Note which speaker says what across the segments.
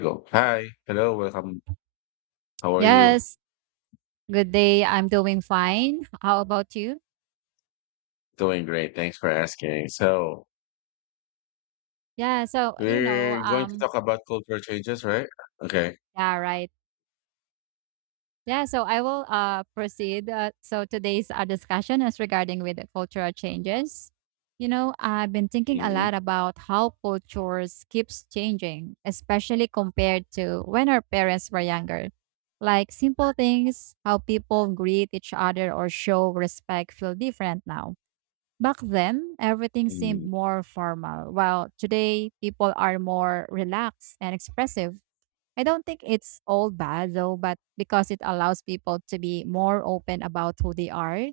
Speaker 1: Go. Hi. Hello. Welcome. How are you?
Speaker 2: Yes. Good day. I'm doing fine. How about you?
Speaker 1: Doing great. Thanks for asking. So,
Speaker 2: Yeah. So, you know,
Speaker 1: we're going to talk about cultural changes, right? Okay.
Speaker 2: yeah, right. Yeah. So I will proceed. So today's discussion is regarding with the cultural changes. You know, I've been thinking a
Speaker 1: Mhm.
Speaker 2: lot about how cultures keeps changing, especially compared to when our parents were younger. Like simple things, how people greet each other or show respect feel different now. Back then, everything seemed
Speaker 1: Mhm.
Speaker 2: more formal, while today people are more relaxed and expressive. I don't think it's all bad though, but because it allows people to be more open about who they are.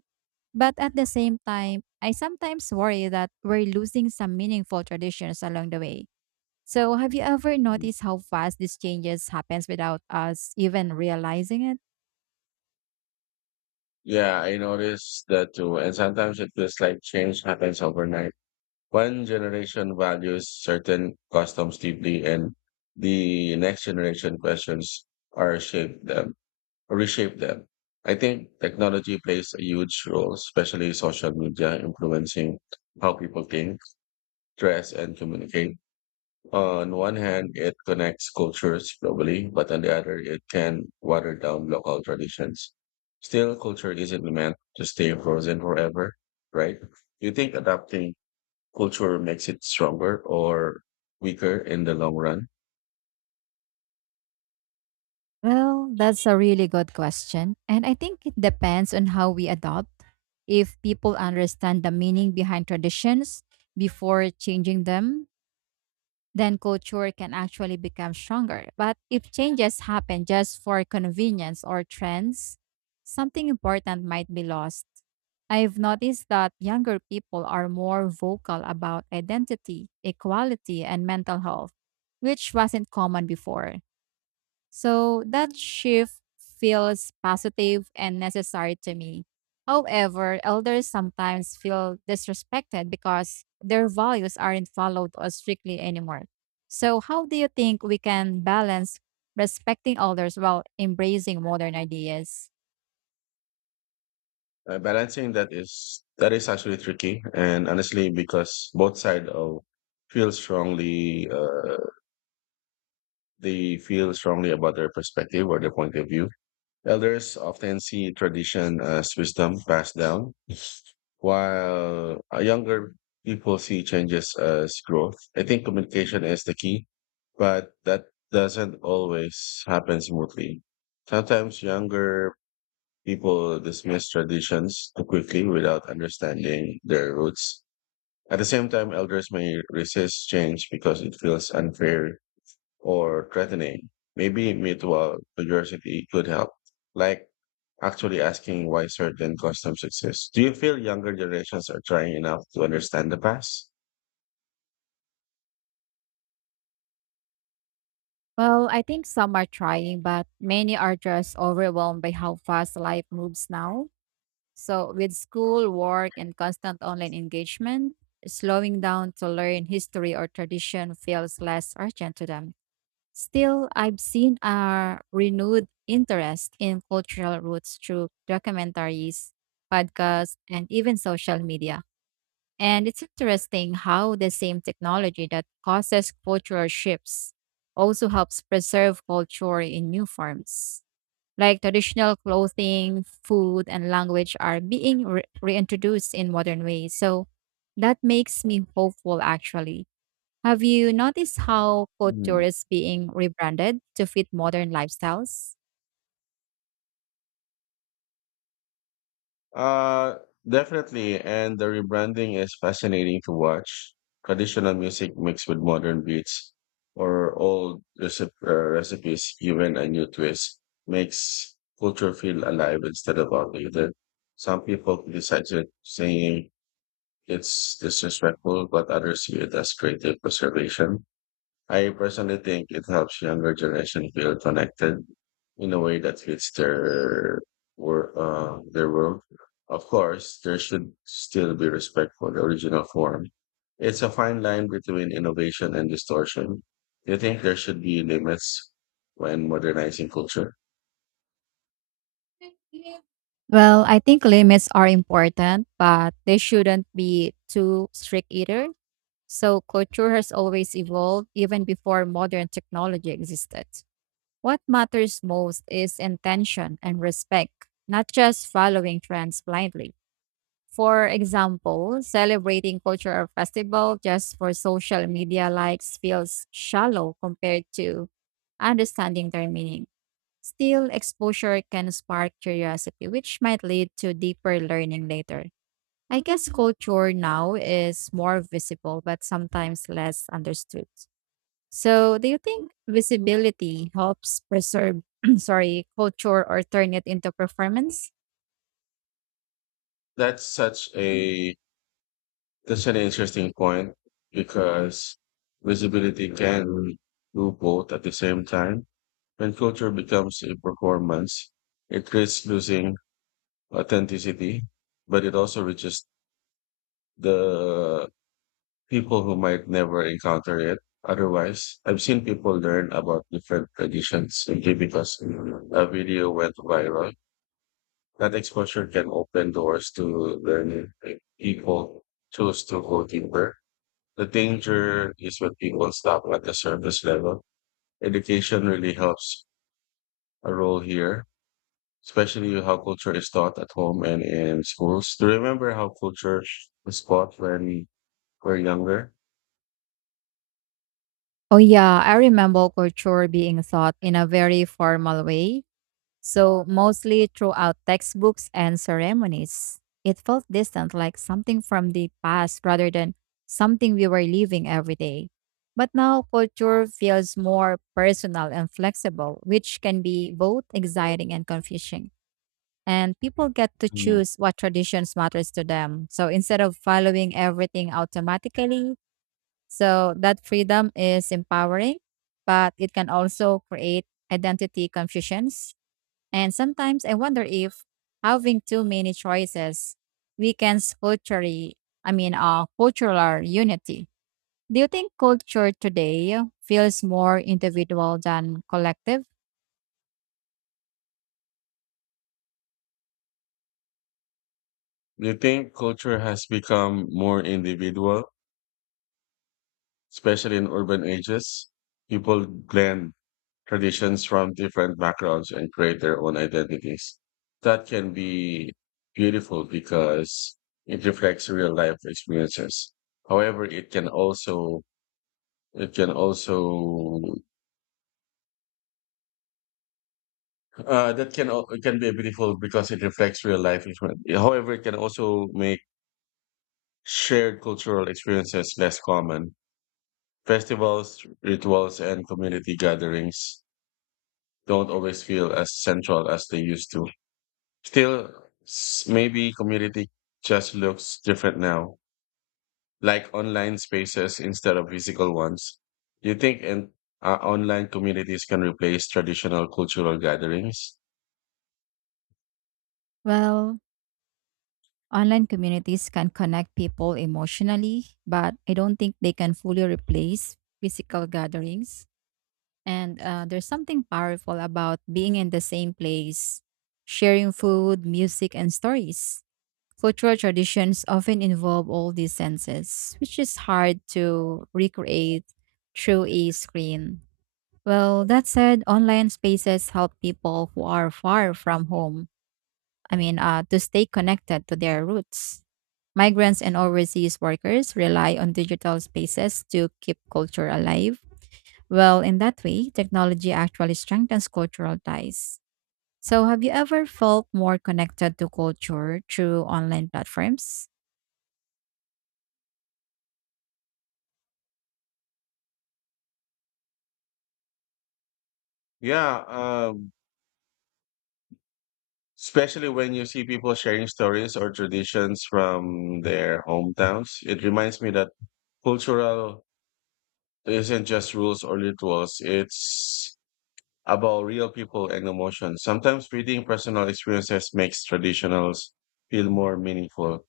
Speaker 2: But at the same time, I sometimes worry that we're losing some meaningful traditions along the way. So, have you ever
Speaker 1: Mhm.
Speaker 2: noticed how fast these changes happens without us even realizing it?
Speaker 1: Yeah, I noticed that too. And sometimes it feels like change happens overnight. One generation values certain customs deeply, and the next generation questions or shape them, reshape them. I think technology plays a huge role, especially social media influencing how people think dress, and communicate. On one hand, it connects cultures globally, but on the other, it can water down local traditions. Still, culture isn't meant to stay frozen forever, right? Do you think adapting culture makes it stronger or weaker in the long run?
Speaker 2: Well, that's a really good question. And I think it depends on how we adopt. If people understand the meaning behind traditions before changing them, then culture can actually become stronger. But if changes happen just for convenience or trends, something important might be lost. I've noticed that younger people are more vocal about identity, equality, and mental health, which wasn't common before. So that shift feels positive and necessary to me. However, elders sometimes feel disrespected because their values aren't followed or strictly anymore. So, how do you think we can balance respecting elders while embracing modern ideas?
Speaker 1: Balancing that is actually tricky, and honestly, because both sides of feel strongly they feel strongly about their perspective or their point of view. Elders often see tradition as wisdom passed down, while younger people see changes as growth. I think communication is the key, but that doesn't always happen smoothly. Sometimes younger people dismiss traditions too quickly without understanding their roots. At the same time, elders may resist change because it feels unfair or threatening. Maybe mutual curiosity could help, like actually asking why certain customs exist. Do you feel younger generations are trying enough to understand the past?
Speaker 2: Well, I think some are trying, but many are just overwhelmed by how fast life moves now. So, with school, work, and constant online engagement, slowing down to learn history or tradition feels less urgent to them. Still, I've seen a renewed interest in cultural roots through documentaries, podcasts, and even social media. And it's interesting how the same technology that causes cultural shifts also helps preserve culture in new forms. Like traditional clothing, food, and language are being reintroduced in modern ways. So that makes me hopeful, actually. Have you noticed how couture
Speaker 1: Mm.
Speaker 2: is being rebranded to fit modern lifestyles?
Speaker 1: Uh, Definitely. And the rebranding is fascinating to watch. Traditional music mixed with modern beats or recipes given a new twist makes culture feel alive instead of outdated. Some people criticize it, saying it's disrespectful, but others see it as creative preservation. I personally think it helps younger generation feel connected in a way that fits their their world. Of course, there should still be respect for the original form. It's a fine line between innovation and distortion. Do you think there should be limits when modernizing culture?
Speaker 2: Well, I think limits are important, but they shouldn't be too strict either. So, couture has always evolved even before modern technology existed. What matters most is intention and respect, not just following trends blindly. For example, celebrating cultural festival just for social media likes feels shallow compared to understanding their meaning. Still, exposure can spark curiosity, which might lead to deeper learning later. I guess culture now is more visible, but sometimes less understood. So, do you think visibility helps preserve, sorry, culture or turn it into performance?
Speaker 1: That's such a That's an interesting point because visibility can do both at the same time. When culture becomes a performance, it risks losing authenticity, but it also reaches the people who might never encounter it. Otherwise, I've seen people learn about different traditions simply because a video went viral. That exposure can open doors to learning if people choose to go deeper. The danger is when people stop at the surface level. Education really helps a role here, especially how culture is taught at home and in schools. To remember how culture is taught when we're younger.
Speaker 2: Oh yeah, I remember culture being taught in a very formal way, so mostly throughout textbooks and ceremonies. It felt distant, like something from the past rather than something we were living every day. But now culture feels more personal and flexible, which can be both exciting and confusing. And people get to
Speaker 1: Mm.
Speaker 2: choose what traditions matters to them, so instead of following everything automatically, so that freedom is empowering, but it can also create identity confusions. And sometimes I wonder if having too many choices weakens culturally, I mean cultural unity. Do you think culture today feels more individual than collective?
Speaker 1: Do you think culture has become more individual, especially in urban ages? People blend traditions from different backgrounds and create their own identities. That can be beautiful because it reflects real life experiences. However, it can also that can al- it can be beautiful because it reflects real life experience. However, it can also make shared cultural experiences less common. Festivals, rituals, and community gatherings don't always feel as central as they used to. Still, maybe community just looks different now, like online spaces instead of physical ones. Do you think and online communities can replace traditional cultural gatherings?
Speaker 2: Well, online communities can connect people emotionally, but I don't think they can fully replace physical gatherings. And there's something powerful about being in the same place, sharing food, music, and stories. Cultural traditions often involve all these senses, which is hard to recreate through a screen. Well, that said, online spaces help people who are far from home, I mean, to stay connected to their roots. Migrants and overseas workers rely on digital spaces to keep culture alive. Well, in that way, technology actually strengthens cultural ties. So, have you ever felt more connected to culture through online platforms?
Speaker 1: Yeah, especially when you see people sharing stories or traditions from their hometowns. It reminds me that cultural isn't just rules or rituals. It's about real people and emotions. Sometimes reading personal experiences makes traditionals feel more meaningful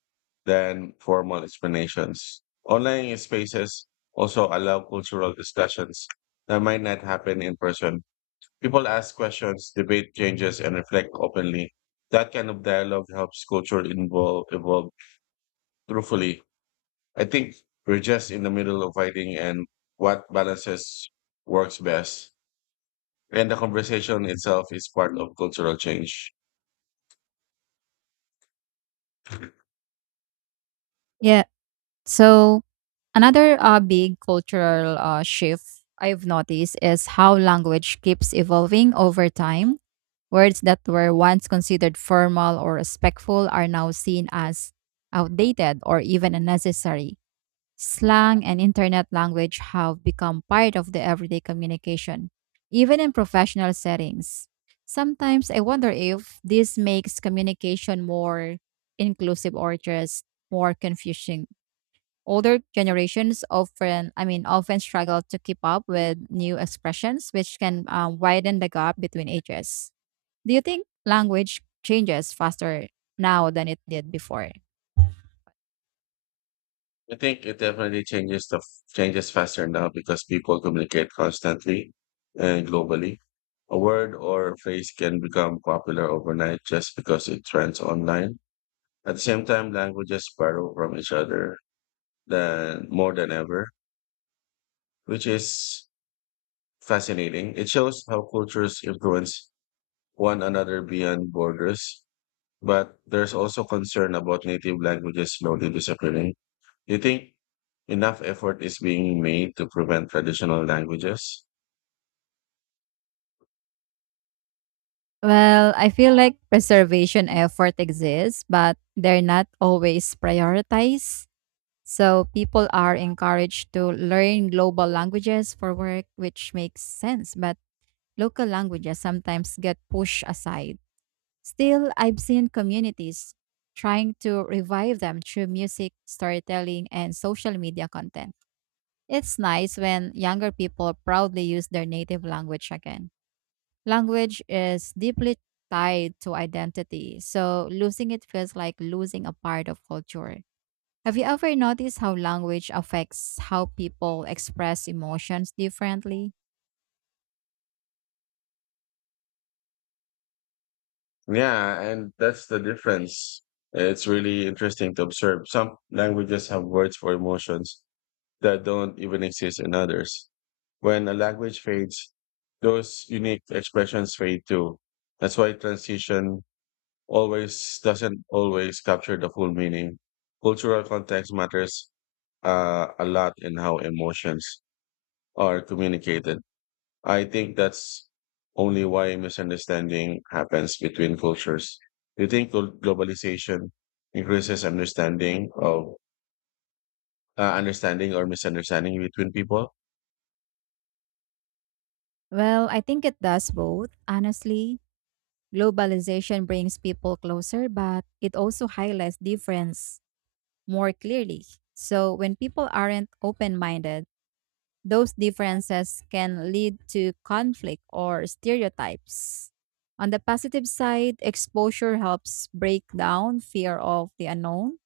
Speaker 1: than formal explanations. Online spaces also allow cultural discussions that might not happen in person. People ask questions, debate changes, and reflect openly. That kind of dialogue helps culture involve, evolve truthfully. I think we're just in the middle of fighting and what balances works best. And the conversation itself is part of cultural change.
Speaker 2: Yeah. So, another big cultural shift I've noticed is how language keeps evolving over time. Words that were once considered formal or respectful are now seen as outdated or even unnecessary. Slang and internet language have become part of the everyday communication, even in professional settings. Sometimes I wonder if this makes communication more inclusive or just more confusing. Older generations often struggle to keep up with new expressions, which can widen the gap between ages. Do you think language changes faster now than it did before?
Speaker 1: I think it definitely changes faster now because people communicate constantly and globally. A word or a phrase can become popular overnight just because it trends online. At the same time, languages borrow from each other than more than ever, which is fascinating. It shows how cultures influence one another beyond borders, but there's also concern about native languages slowly disappearing. You think enough effort is being made to prevent traditional languages?
Speaker 2: Well, I feel like preservation effort exists, but they're not always prioritized. So people are encouraged to learn global languages for work, which makes sense, but local languages sometimes get pushed aside. Still, I've seen communities trying to revive them through music, storytelling, and social media content. It's nice when younger people proudly use their native language again. Language is deeply tied to identity, so losing it feels like losing a part of culture. Have you ever noticed how language affects how people express emotions differently?
Speaker 1: Yeah, and that's the difference. It's really interesting to observe. Some languages have words for emotions that don't even exist in others. When a language fades, those unique expressions fade too. That's why transition always doesn't always capture the full meaning. Cultural context matters a lot in how emotions are communicated. I think that's only why misunderstanding happens between cultures. Do you think globalization increases understanding of understanding or misunderstanding between people?
Speaker 2: Well, I think it does both, honestly. Globalization brings people closer, but it also highlights difference more clearly. So when people aren't open minded, those differences can lead to conflict or stereotypes. On the positive side, exposure helps break down fear of the unknown.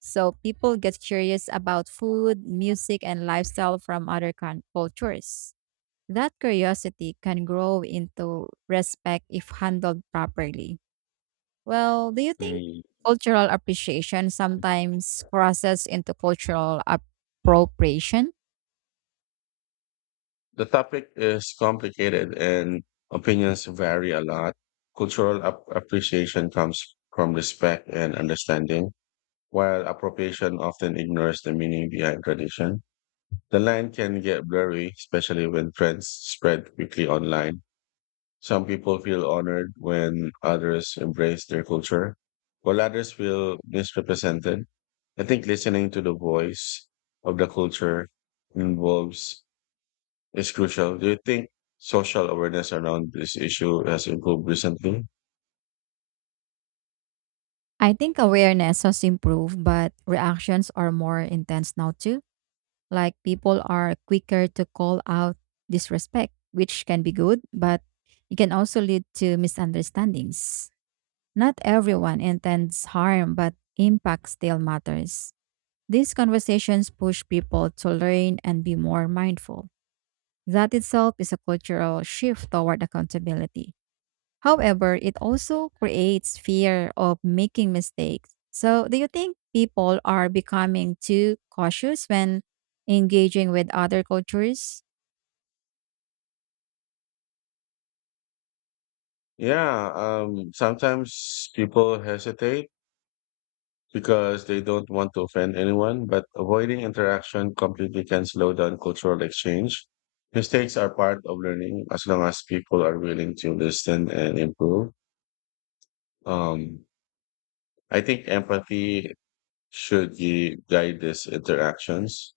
Speaker 2: So people get curious about food, music, and lifestyle from other cultures. That curiosity can grow into respect if handled properly. Well, do you think
Speaker 1: Mm.
Speaker 2: cultural appreciation sometimes crosses into cultural appropriation?
Speaker 1: The topic is complicated and opinions vary a lot. Cultural appreciation comes from respect and understanding, while appropriation often ignores the meaning behind tradition. The line can get blurry, especially when trends spread quickly online. Some people feel honored when others embrace their culture, while others feel misrepresented. I think listening to the voice of the culture involves is crucial. Do you think social awareness around this issue has improved recently?
Speaker 2: I think awareness has improved, but reactions are more intense now too. Like people are quicker to call out disrespect, which can be good, but it can also lead to misunderstandings. Not everyone intends harm, but impact still matters. These conversations push people to learn and be more mindful. That itself is a cultural shift toward accountability. However, it also creates fear of making mistakes. So, do you think people are becoming too cautious when engaging with other cultures?
Speaker 1: Yeah, sometimes people hesitate because they don't want to offend anyone, but avoiding interaction completely can slow down cultural exchange. Mistakes are part of learning as long as people are willing to listen and improve. Um, I think empathy should guide these interactions.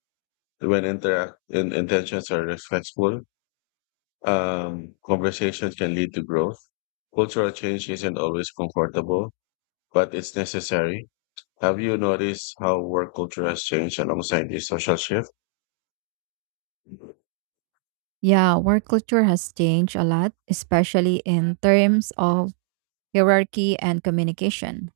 Speaker 1: When intentions are respectful, conversations can lead to growth. Cultural change isn't always comfortable, but it's necessary. Have you noticed how work culture has changed alongside the social shift?
Speaker 2: Yeah, work culture has changed a lot, especially in terms of hierarchy and communication.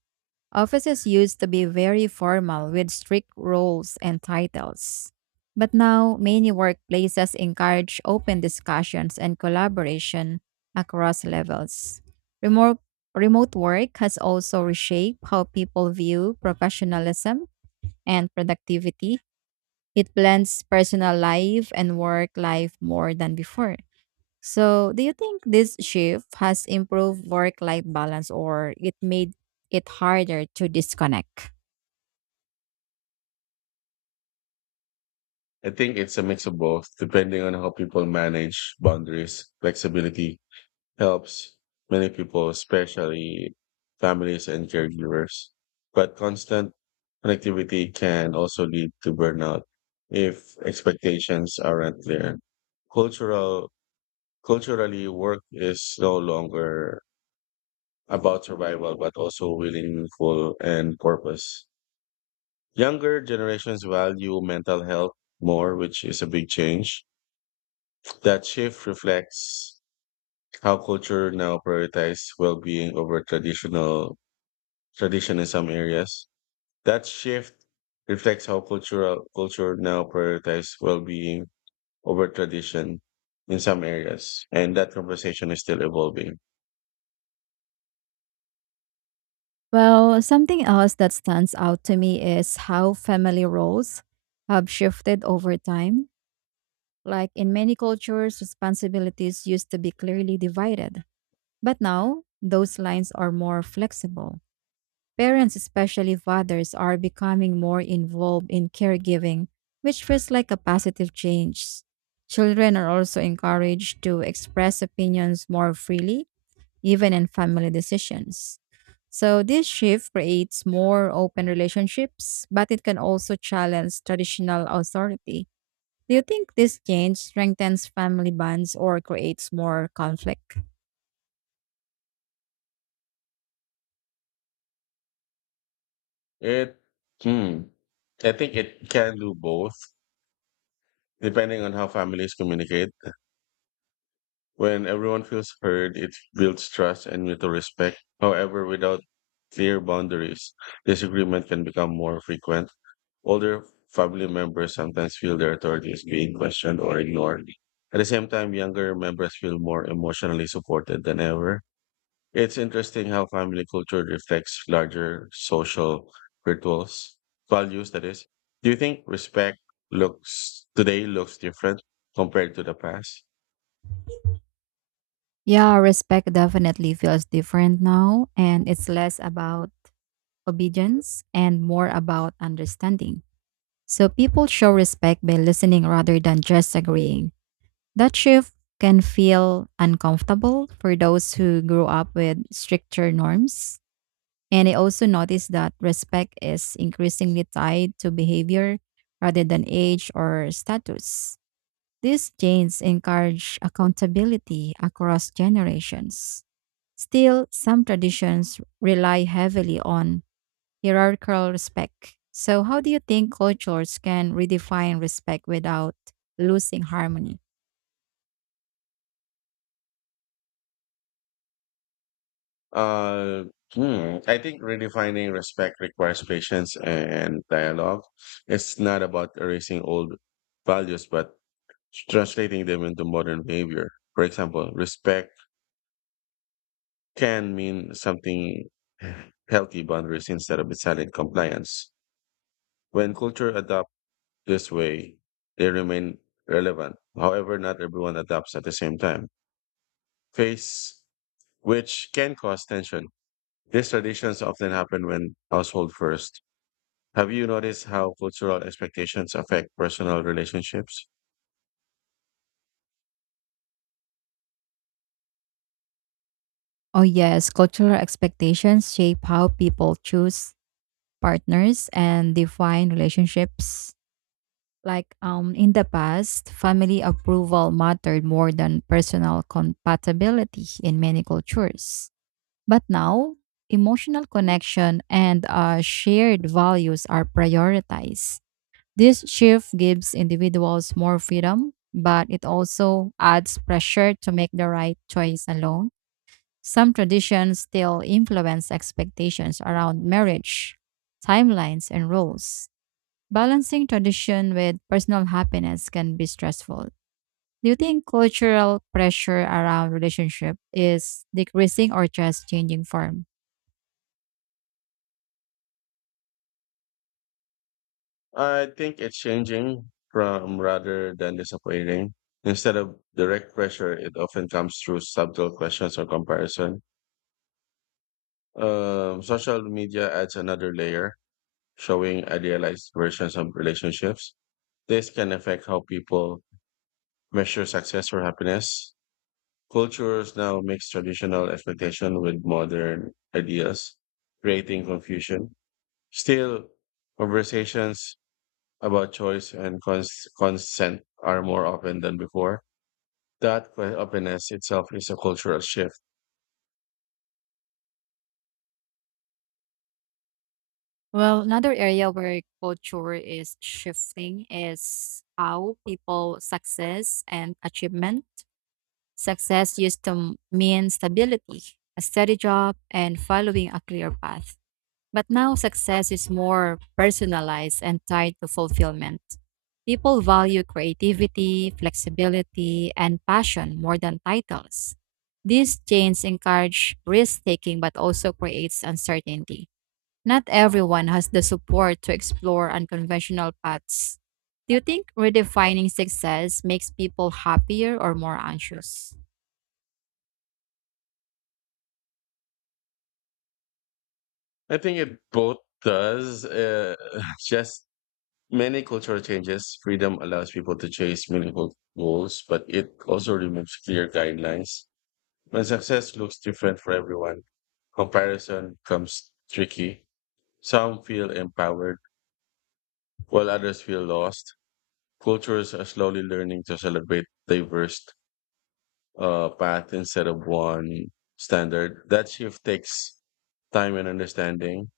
Speaker 2: Offices used to be very formal with strict roles and titles. But now, many workplaces encourage open discussions and collaboration across levels. Remote, remote work has also reshaped how people view professionalism and productivity. It blends personal life and work life more than before. So, do you think this shift has improved work life balance or it made it harder to disconnect?
Speaker 1: I think it's a mix of both, depending on how people manage boundaries. Flexibility helps many people, especially families and caregivers. But constant connectivity can also lead to burnout if expectations aren't clear. Cultural, culturally, work is no longer about survival, but also meaningful and purpose. Younger generations value mental health more, which is a big change. That shift reflects how culture now prioritizes well-being over traditional tradition in some areas. That shift reflects how cultural culture now prioritizes well-being over tradition in some areas, and that conversation is still evolving.
Speaker 2: Well, something else that stands out to me is how family roles have shifted over time. Like in many cultures, responsibilities used to be clearly divided, but now those lines are more flexible. Parents, especially fathers, are becoming more involved in caregiving, which feels like a positive change. Children are also encouraged to express opinions more freely even in family decisions. So this shift creates more open relationships, but it can also challenge traditional authority. Do you think this change strengthens family bonds or creates more conflict?
Speaker 1: It, hmm, I think it can do both, depending on how families communicate. When everyone feels heard, it builds trust and mutual respect. However, without clear boundaries, disagreement can become more frequent. Older family members sometimes feel their authority is being questioned or ignored. At the same time, younger members feel more emotionally supported than ever. It's interesting how family culture reflects larger social rituals, values, that is. Do you think respect looks today looks different compared to the past?
Speaker 2: Yeah, respect definitely feels different now, and it's less about obedience and more about understanding. So people show respect by listening rather than just agreeing. That shift can feel uncomfortable for those who grew up with stricter norms. And I also noticed that respect is increasingly tied to behavior rather than age or status. These changes encourage accountability across generations. Still, some traditions rely heavily on hierarchical respect. So, how do you think cultures can redefine respect without losing harmony?
Speaker 1: Uh, I think redefining respect requires patience and dialogue. It's not about erasing old values, but translating them into modern behavior. For example, respect can mean something healthy boundaries instead of silent compliance. When culture adopt this way, they remain relevant. However, not everyone adopts at the same time. Face, which can cause tension. These traditions often happen when household first. Have you noticed how cultural expectations affect personal relationships?
Speaker 2: Oh, yes. Cultural expectations shape how people choose partners and define relationships. Like in the past, family approval mattered more than personal compatibility in many cultures. But now, emotional connection and shared values are prioritized. This shift gives individuals more freedom, but it also adds pressure to make the right choice alone. Some traditions still influence expectations around marriage, timelines, and roles. Balancing tradition with personal happiness can be stressful. Do you think cultural pressure around relationship is decreasing or just changing form?
Speaker 1: I think it's changing from rather than disappointing. Instead of direct pressure, it often comes through subtle questions or comparison. Social media adds another layer, showing idealized versions of relationships. This can affect how people measure success or happiness. Cultures now mix traditional expectation with modern ideas, creating confusion. Still, conversations about choice and consent are more open than before. That openness itself is a cultural shift.
Speaker 2: Well, another area where culture is shifting is how people success and achievement. Success used to mean stability, a steady job, and following a clear path. But now success is more personalized and tied to fulfillment. People value creativity, flexibility, and passion more than titles. These chains encourage risk taking but also creates uncertainty. Not everyone has the support to explore unconventional paths. Do you think redefining success makes people happier or more anxious?
Speaker 1: I think it both does. Just many cultural changes. Freedom allows people to chase meaningful goals, but it also removes clear guidelines. When success looks different for everyone, comparison becomes tricky. Some feel empowered, while others feel lost. Cultures are slowly learning to celebrate diverse path instead of one standard. That shift takes time and understanding.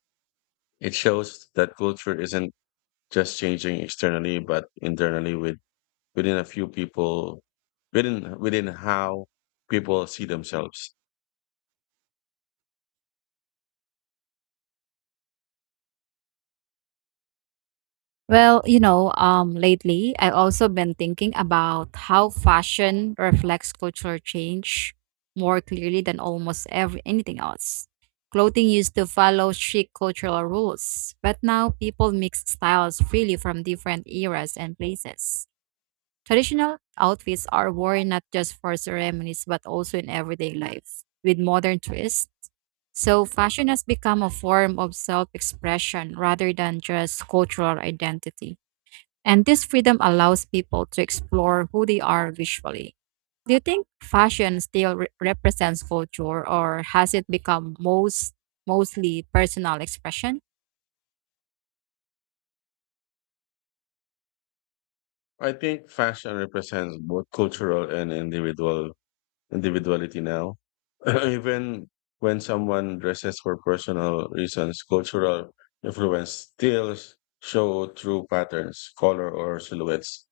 Speaker 1: It shows that culture isn't just changing externally, but internally within a few people, within how people see themselves.
Speaker 2: Well, you know, lately I've also been thinking about how fashion reflects cultural change more clearly than almost every anything else. Clothing used to follow strict cultural rules, but now people mix styles freely from different eras and places. Traditional outfits are worn not just for ceremonies but also in everyday life with modern twists. So, fashion has become a form of self expression rather than just cultural identity. And this freedom allows people to explore who they are visually. Do you think fashion still represents culture or has it become mostly personal expression?
Speaker 1: I think fashion represents both cultural and individuality now. Even when someone dresses for personal reasons, cultural influence still show through patterns, color, or silhouettes.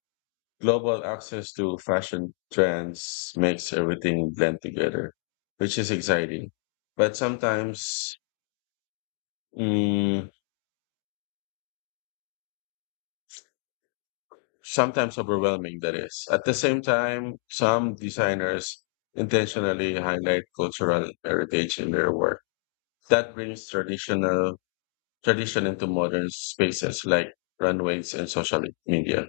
Speaker 1: Global access to fashion trends makes everything blend together, which is exciting, but mm, sometimes overwhelming. That is. At the same time, some designers intentionally highlight cultural heritage in their work. That brings traditional tradition into modern spaces like runways and social media.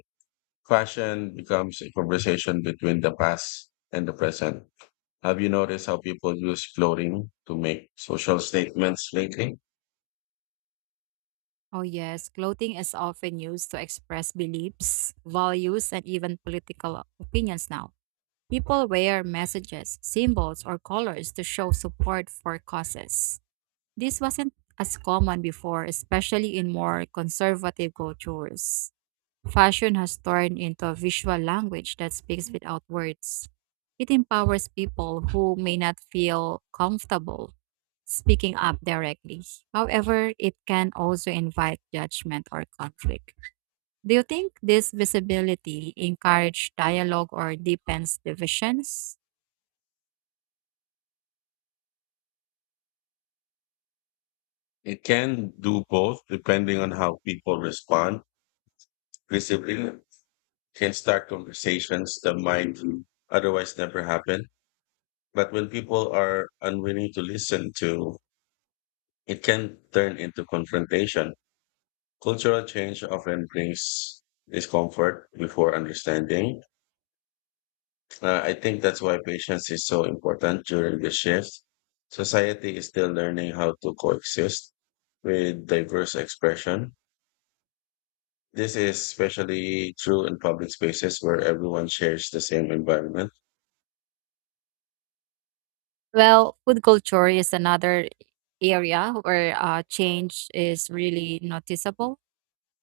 Speaker 1: Fashion becomes a conversation between the past and the present. Have you noticed how people use clothing to make social statements lately?
Speaker 2: Oh yes, clothing is often used to express beliefs, values and even political opinions now. People wear messages, symbols or colors to show support for causes. This wasn't as common before, especially in more conservative cultures. Fashion has turned into a visual language that speaks without words. It empowers people who may not feel comfortable speaking up directly. However, it can also invite judgment or conflict. Do you think this visibility encourages dialogue or deepens divisions?
Speaker 1: It can do both depending on how people respond. Discipline can start conversations that might otherwise never happen. But when people are unwilling to listen to, it can turn into confrontation. Cultural change often brings discomfort before understanding. I think that's why patience is so important during the shift. Society is still learning how to coexist with diverse expression. This is especially true in public spaces where everyone shares the same environment.
Speaker 2: Well, food culture is another area where change is really noticeable.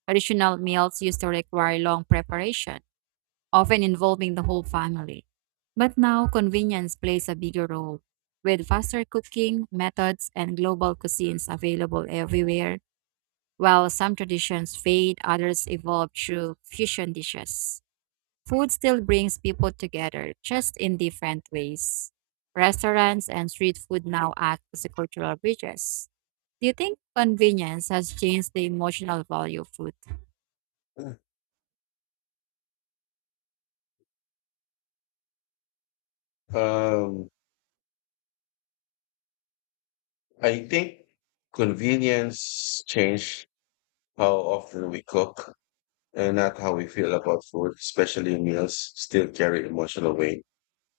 Speaker 2: Traditional meals used to require long preparation often involving the whole family. But now, convenience plays a bigger role. With faster cooking methods and global cuisines available everywhere, while some traditions fade, others evolve through fusion dishes. Food still brings people together, just in different ways. Restaurants and street food now act as a cultural bridges. Do you think convenience has changed the emotional value of food?
Speaker 1: Um, I think convenience changed how often we cook and not how we feel about food, especially meals still carry emotional weight,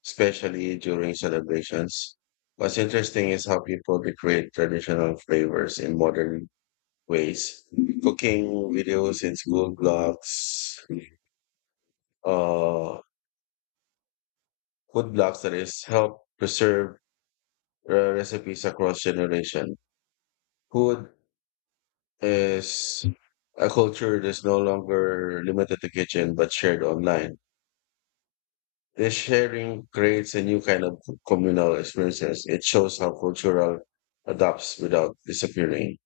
Speaker 1: especially during celebrations. What's interesting is how people recreate traditional flavors in modern ways. Cooking videos in school blogs, uh, food blogs that is help preserve recipes across generation. Food is a culture that's no longer limited to kitchen but shared online. This sharing creates a new kind of communal experiences. It shows how cultural adapts without disappearing.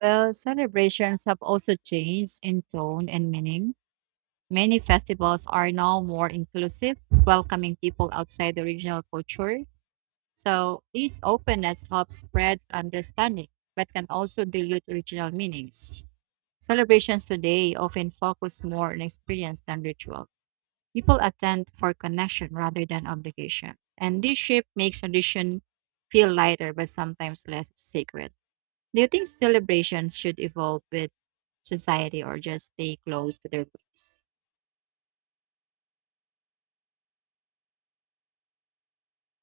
Speaker 2: Well, celebrations have also changed in tone and meaning. Many festivals are now more inclusive, welcoming people outside the regional culture. So, this openness helps spread understanding, but can also dilute original meanings. Celebrations today often focus more on experience than ritual. People attend for connection rather than obligation. And this shift makes tradition feel lighter, but sometimes less sacred. Do you think celebrations should evolve with society or just stay close to their roots?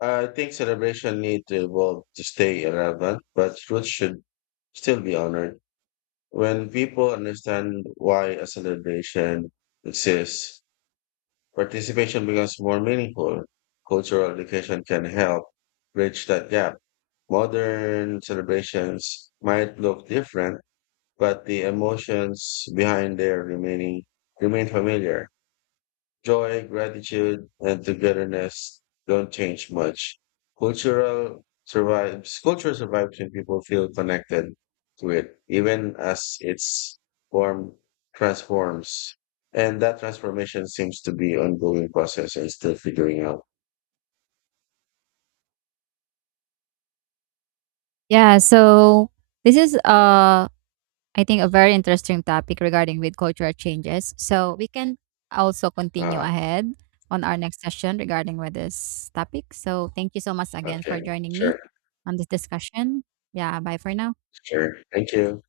Speaker 1: I think celebration need to evolve to stay relevant, but roots should still be honored. When people understand why a celebration exists, participation becomes more meaningful. Cultural education can help bridge that gap. Modern celebrations might look different, but the emotions behind their remaining remain familiar. Joy, gratitude, and togetherness don't change much. Culture survives when people feel connected to it, even as its form transforms. And that transformation seems to be ongoing process and still figuring out.
Speaker 2: Yeah, so this is I think a very interesting topic regarding with cultural changes. So we can also continue
Speaker 1: Ah,
Speaker 2: ahead on our next session regarding with this topic. So thank you so much again
Speaker 1: okay.
Speaker 2: for joining me
Speaker 1: Sure.
Speaker 2: on this discussion. Yeah, bye for now.
Speaker 1: Sure. Thank you.